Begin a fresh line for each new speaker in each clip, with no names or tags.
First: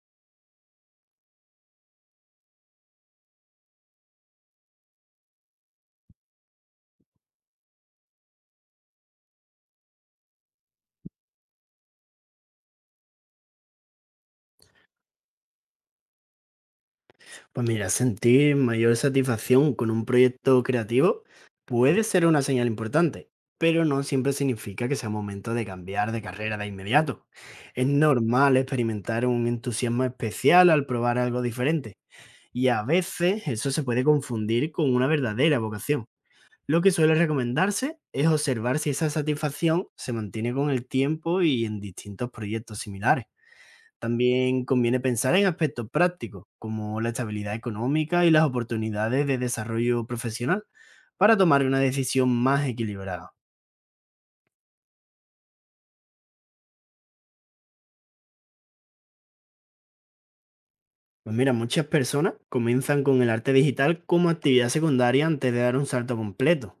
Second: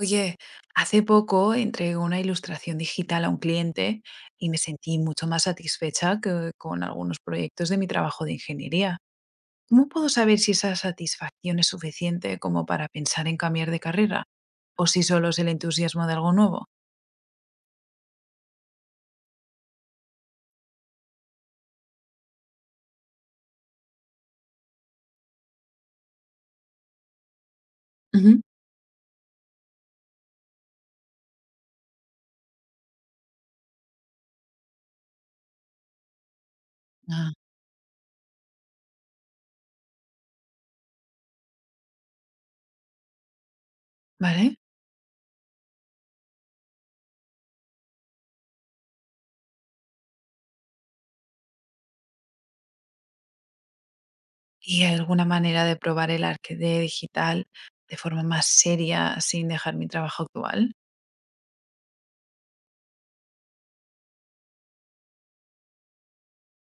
Oye, hace poco entregué una ilustración digital a un cliente y me sentí mucho más satisfecha que con algunos proyectos de mi trabajo de ingeniería. ¿Cómo puedo saber si esa satisfacción es suficiente como para pensar en cambiar de carrera? ¿O si solo es el entusiasmo de algo nuevo?
Pues mira, sentir mayor satisfacción con un proyecto creativo puede ser una señal importante, pero no siempre significa que sea momento de cambiar de carrera de inmediato. Es
Ujú.
normal experimentar un entusiasmo especial al probar algo diferente, y a veces eso se puede confundir con una verdadera vocación. Lo que suele
Ah,
recomendarse es observar si esa satisfacción se mantiene con el tiempo y en distintos proyectos similares.
¿vale?
También conviene pensar en aspectos prácticos, como la estabilidad económica y las oportunidades de desarrollo profesional, para tomar una decisión más equilibrada.
¿Y hay alguna manera de probar el arte de digital de forma más seria sin dejar mi trabajo actual?
Pues mira, muchas personas comienzan con el arte digital como actividad secundaria antes de dar un salto completo.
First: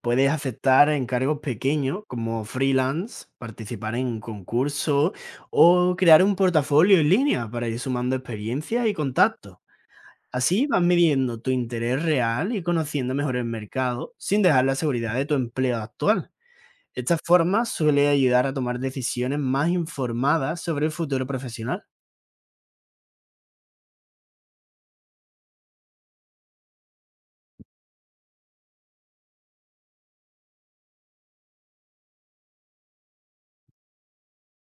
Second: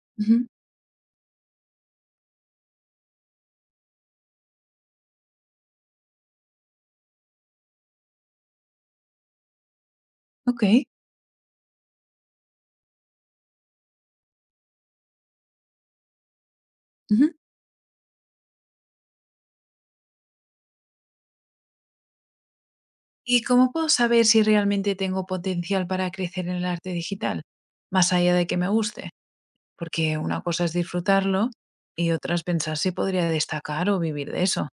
Puedes
Ujú,
aceptar encargos pequeños como freelance, participar en concursos o crear un portafolio en línea para ir sumando experiencia y contactos.
ok.
Así vas midiendo tu interés real y conociendo mejor el mercado sin dejar la seguridad de tu empleo actual. Esta
Ujú.
forma suele ayudar a tomar decisiones más informadas sobre el futuro profesional.
¿Y cómo puedo saber si realmente tengo potencial para crecer en el arte digital, más allá de que me guste? Porque una cosa es disfrutarlo y otra es pensar si podría destacar o vivir de eso.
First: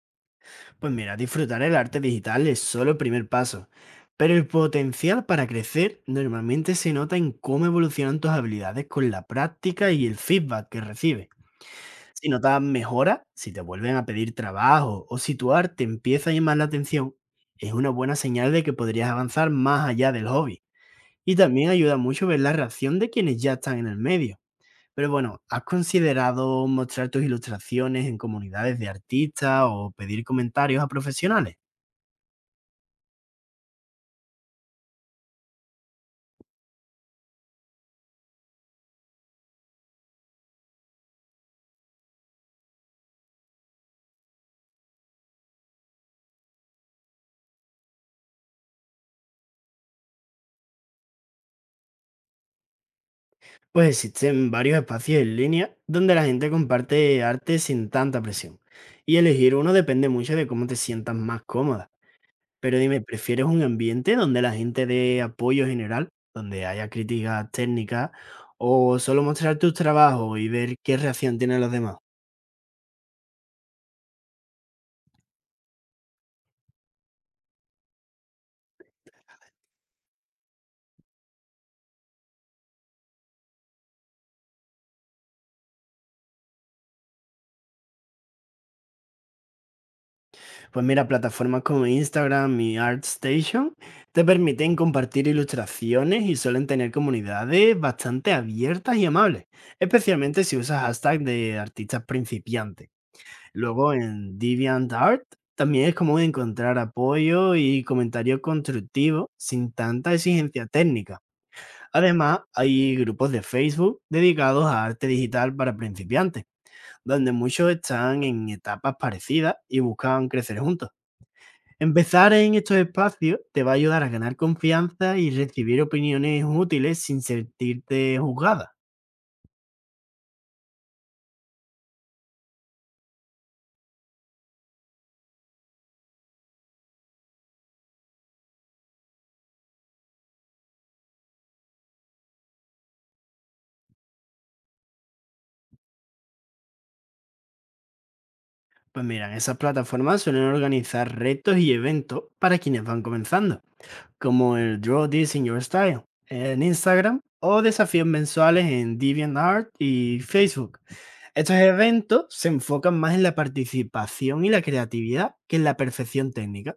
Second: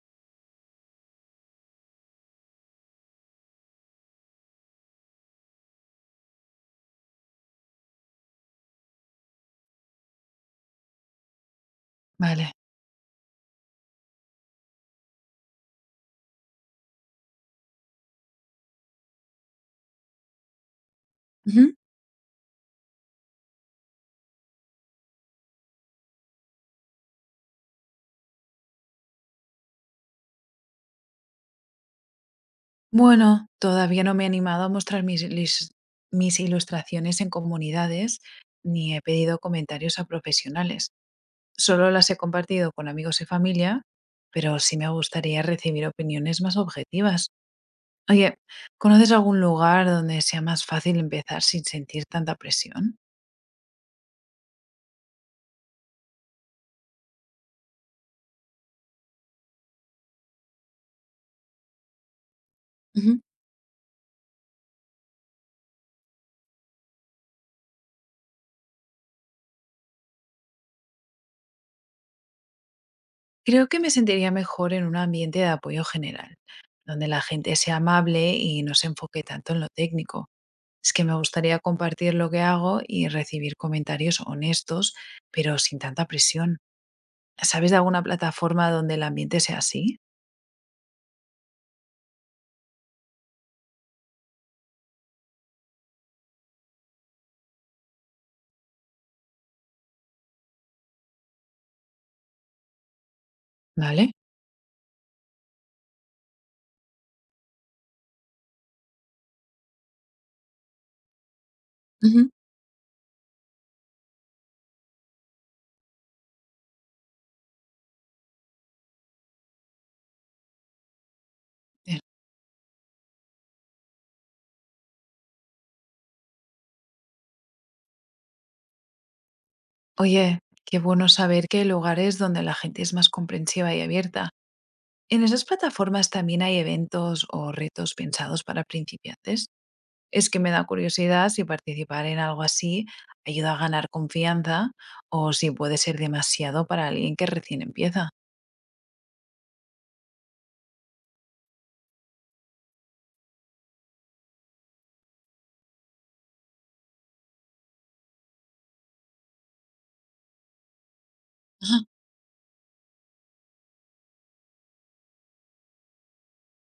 Pues mira, disfrutar el arte digital es solo el primer paso, pero el potencial para crecer normalmente se nota en cómo evolucionan tus habilidades con la práctica y el feedback que recibes. Si
Vale.
notas mejora, si te vuelven a pedir trabajo o situar te empieza a llamar la atención, es una buena señal de que podrías avanzar más allá del hobby. Y también
Ujú.
ayuda mucho ver la reacción de quienes ya están en el medio. Pero bueno, ¿has considerado mostrar tus ilustraciones en comunidades de artistas o pedir comentarios a profesionales?
Bueno, todavía no me he animado a mostrar mis ilustraciones en comunidades ni he pedido comentarios a profesionales. Solo las he compartido con amigos y familia, pero sí me gustaría recibir opiniones más objetivas. Oye, ¿conoces algún lugar donde sea más fácil empezar sin sentir tanta presión?
Pues existen varios espacios en línea donde la gente comparte arte sin tanta presión. Y elegir uno depende mucho de cómo te sientas más cómoda. Pero dime,
Ujú.
¿prefieres un ambiente donde la gente dé apoyo general, donde haya críticas técnicas, o solo mostrar tus trabajos y ver qué reacción tienen los demás?
Creo que me sentiría mejor en un ambiente de apoyo general, donde la gente sea amable y no se enfoque tanto en lo técnico. Es que me gustaría compartir lo que hago y recibir comentarios honestos, pero sin tanta presión. ¿Sabes de alguna plataforma donde el ambiente sea así?
Pues mira, plataformas como Instagram y ArtStation te permiten compartir ilustraciones y suelen tener comunidades bastante abiertas y amables, especialmente si usas hashtag de artistas principiantes. Luego
¿Vale?
en DeviantArt también es común encontrar apoyo y comentarios constructivos sin tanta exigencia técnica.
Ujú.
Además, hay grupos de Facebook dedicados a arte digital para principiantes, donde muchos están en etapas parecidas y buscan crecer juntos.
Bien.
Empezar en estos espacios te va a ayudar a ganar confianza y recibir opiniones útiles sin sentirte juzgada.
Oye, qué bueno saber que hay lugares donde la gente es más comprensiva y abierta. En esas plataformas también hay eventos o retos pensados para principiantes. Es que me da curiosidad si participar en algo así ayuda a ganar confianza o si puede ser demasiado para alguien que recién empieza.
Pues mira, en esas plataformas suelen organizar retos y eventos para quienes van comenzando, como el Draw This in Your Style en Instagram o desafíos mensuales en DeviantArt y Facebook. Estos
Ah,
eventos se enfocan más en la participación y la creatividad que en la perfección técnica,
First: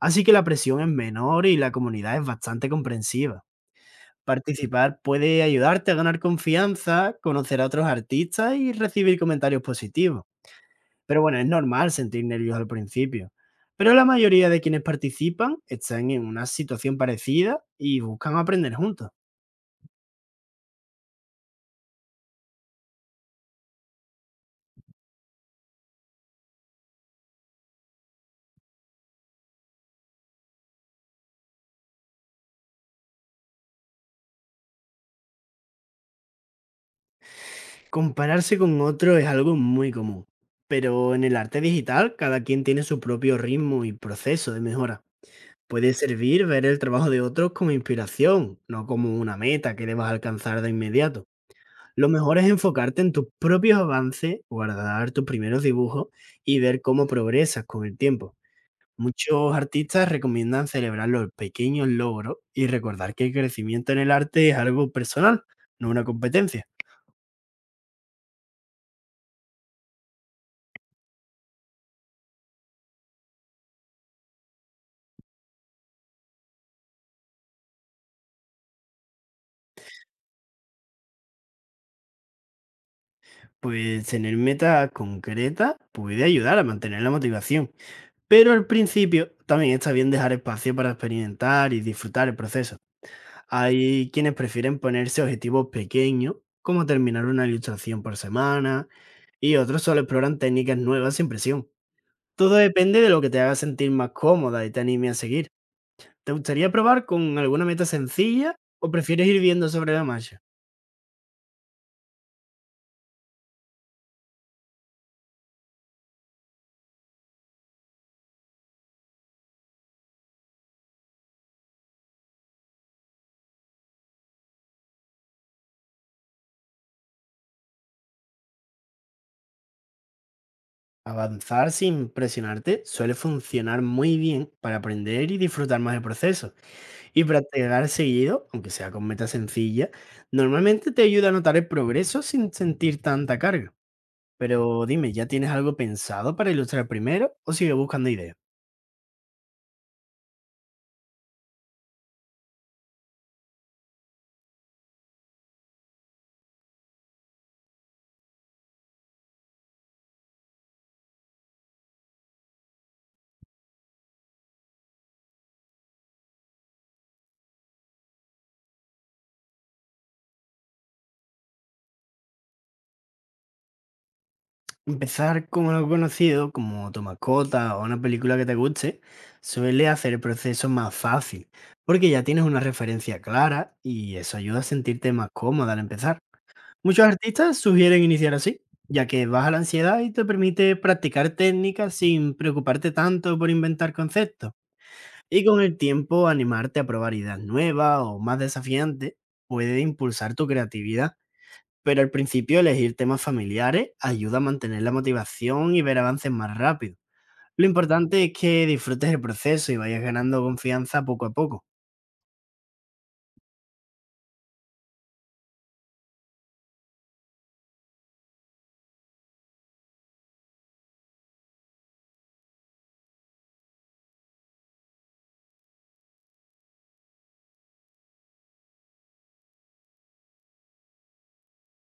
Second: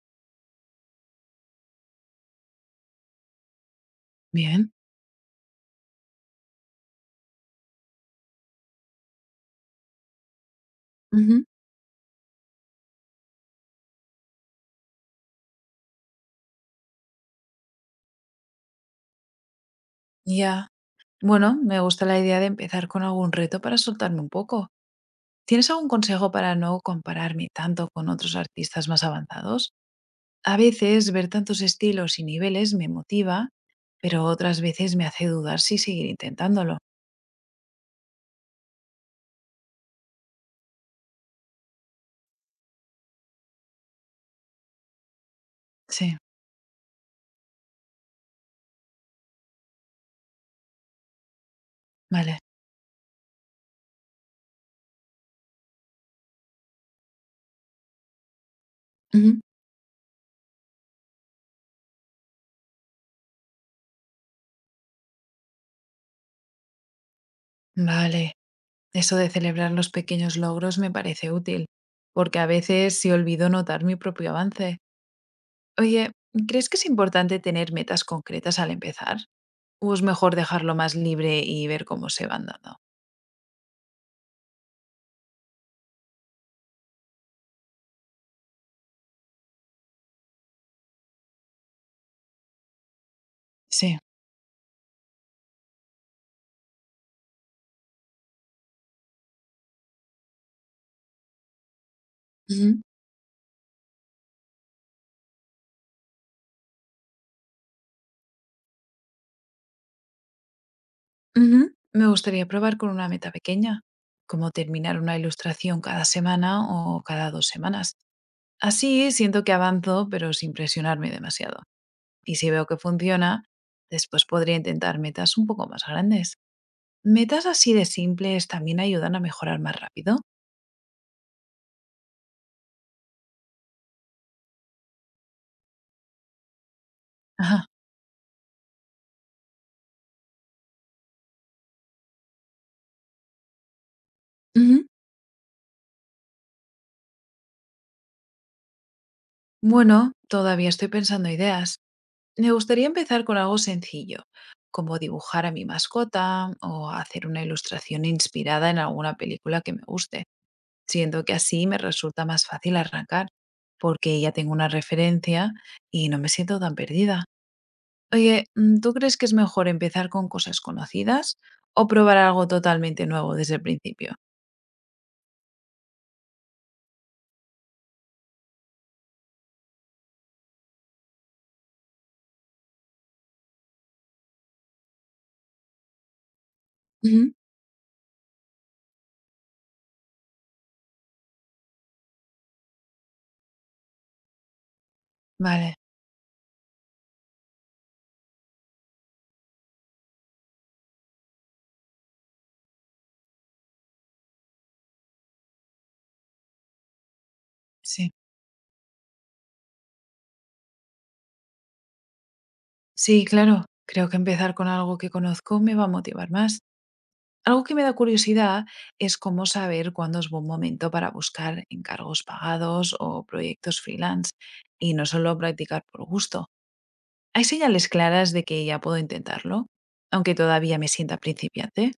así que la presión es menor y la comunidad es bastante comprensiva.
bien.
Participar puede ayudarte a ganar confianza, conocer a otros artistas y recibir comentarios positivos. Pero bueno,
Ujú.
es normal sentir nervios al principio. Pero la mayoría de quienes participan están en una situación parecida y buscan aprender juntos.
Ya. Bueno, me gusta la idea de empezar con algún reto para soltarme un poco. ¿Tienes algún consejo para no compararme tanto con otros artistas más avanzados? A veces ver tantos estilos y niveles me motiva, pero otras veces me hace dudar si seguir intentándolo.
Compararse con otro es algo muy común. Pero en el arte digital, cada quien tiene su propio ritmo y proceso de mejora. Puede
Sí,
servir ver el trabajo de otros como inspiración, no como una meta que debas alcanzar de inmediato. Lo mejor
vale.
es enfocarte en tus propios avances, guardar tus primeros dibujos y ver cómo progresas con el tiempo.
Ujú.
Muchos artistas recomiendan celebrar los pequeños logros y recordar que el crecimiento en el arte es algo personal, no una competencia.
Vale, eso de celebrar los pequeños logros me parece útil, porque a veces sí olvido notar mi propio avance. Oye, ¿crees que es importante tener metas concretas al empezar? ¿O es mejor dejarlo más libre y ver cómo se van dando?
Pues tener metas concretas puede ayudar a mantener la motivación, pero al principio también está bien dejar espacio para experimentar y disfrutar el proceso.
Sí.
Hay quienes prefieren ponerse objetivos pequeños, como terminar una ilustración por semana, y otros solo exploran técnicas nuevas sin presión. Todo
Ujú.
depende de lo que te haga sentir más cómoda y te anime a seguir. ¿Te gustaría probar con alguna meta sencilla o prefieres ir viendo sobre la marcha?
Ujú. Me gustaría probar con una meta pequeña, como terminar una ilustración cada semana o cada dos semanas. Así siento que avanzo, pero sin presionarme demasiado. Y si veo que funciona, después podría intentar metas un poco más grandes. Metas así de simples también ayudan a mejorar más rápido.
Avanzar sin presionarte suele funcionar muy bien para aprender y disfrutar más del proceso. Y
Ajá.
practicar seguido, aunque sea con metas sencillas, normalmente te ayuda a notar el progreso sin sentir tanta carga.
Ujú.
Pero dime, ¿ya tienes algo pensado para ilustrar primero o sigue buscando ideas?
Bueno, todavía estoy pensando ideas. Me gustaría empezar con algo sencillo, como dibujar a mi mascota o hacer una ilustración inspirada en alguna película que me guste. Siento que así me resulta más fácil arrancar, porque ya tengo una referencia y no me siento tan perdida. Oye, ¿tú crees que es mejor empezar con cosas conocidas o probar algo totalmente nuevo desde el principio?
Empezar con algo conocido, como tu mascota o una película que te guste, suele hacer el proceso más fácil, porque ya tienes una referencia clara y eso ayuda a sentirte más cómoda al empezar. Muchos
Ujú.
artistas sugieren iniciar así, ya que baja la ansiedad y te permite practicar técnicas sin preocuparte tanto por inventar conceptos. Y con
Vale,
el tiempo, animarte a probar ideas nuevas o más desafiantes puede impulsar tu creatividad, pero al principio elegir temas familiares ayuda a mantener la motivación y ver avances más rápido. Lo
sí.
importante es que disfrutes el proceso y vayas ganando confianza poco a poco.
Sí, claro. Creo que empezar con algo que conozco me va a motivar más. Algo que me da curiosidad es cómo saber cuándo es buen momento para buscar encargos pagados o proyectos freelance y no solo practicar por gusto. Hay señales claras de que ya puedo intentarlo, aunque todavía me sienta principiante.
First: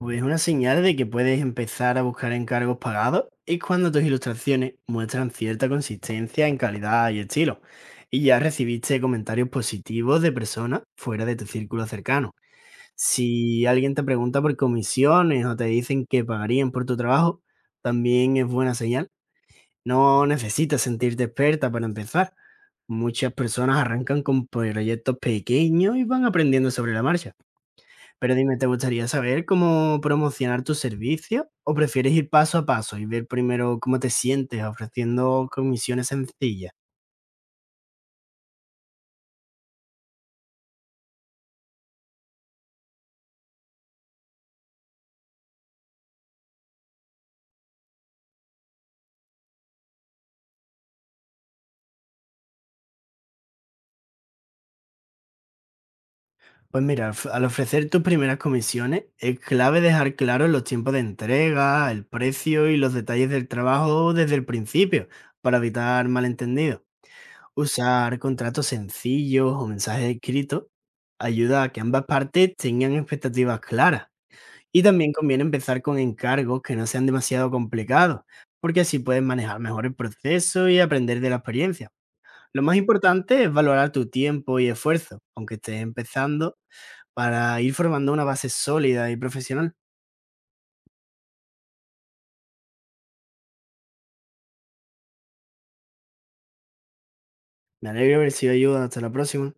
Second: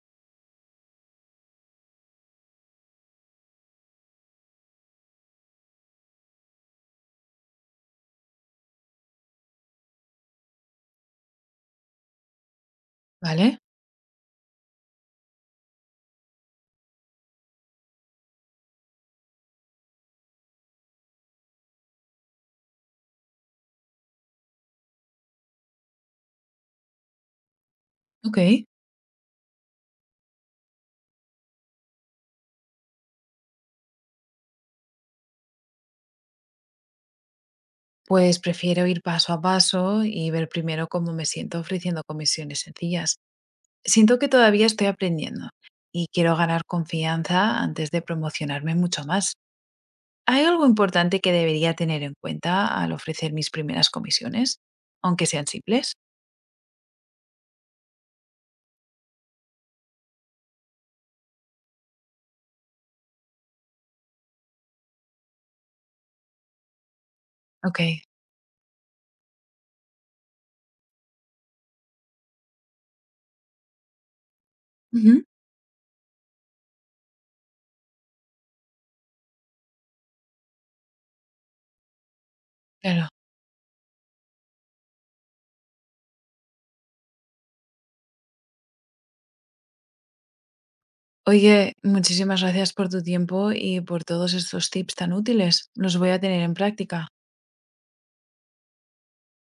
Pues una señal de que puedes empezar a buscar encargos pagados es cuando tus ilustraciones muestran cierta consistencia en calidad y estilo, y ya recibiste comentarios positivos de personas fuera de tu círculo cercano.
Vale,
Si alguien te pregunta por comisiones o te dicen que pagarían por tu trabajo, también es buena señal. No necesitas sentirte experta para empezar. Muchas personas arrancan con proyectos pequeños y van aprendiendo sobre la marcha. Pero
ok.
dime, ¿te gustaría saber cómo promocionar tu servicio? ¿O prefieres ir paso a paso y ver primero cómo te sientes ofreciendo comisiones sencillas?
Pues prefiero ir paso a paso y ver primero cómo me siento ofreciendo comisiones sencillas. Siento que todavía estoy aprendiendo y quiero ganar confianza antes de promocionarme mucho más. ¿Hay algo importante que debería tener en cuenta al ofrecer mis primeras comisiones, aunque sean simples?
Pues mira, al ofrecer tus primeras comisiones, es clave dejar claros los tiempos de entrega, el precio y los detalles del trabajo desde el principio, para evitar malentendidos.
Ok.
Usar contratos sencillos o mensajes escritos ayuda a que ambas partes tengan expectativas claras. Y también
Ujú,
conviene empezar con encargos que no sean demasiado complicados, porque así puedes manejar mejor el proceso y aprender de la experiencia. Lo más
claro.
importante es valorar tu tiempo y esfuerzo, aunque estés empezando, para ir formando una base sólida y profesional.
Oye, muchísimas gracias por tu tiempo y por todos estos tips tan útiles. Los voy a tener en práctica.
Me alegro de haber sido de ayuda. Hasta la próxima.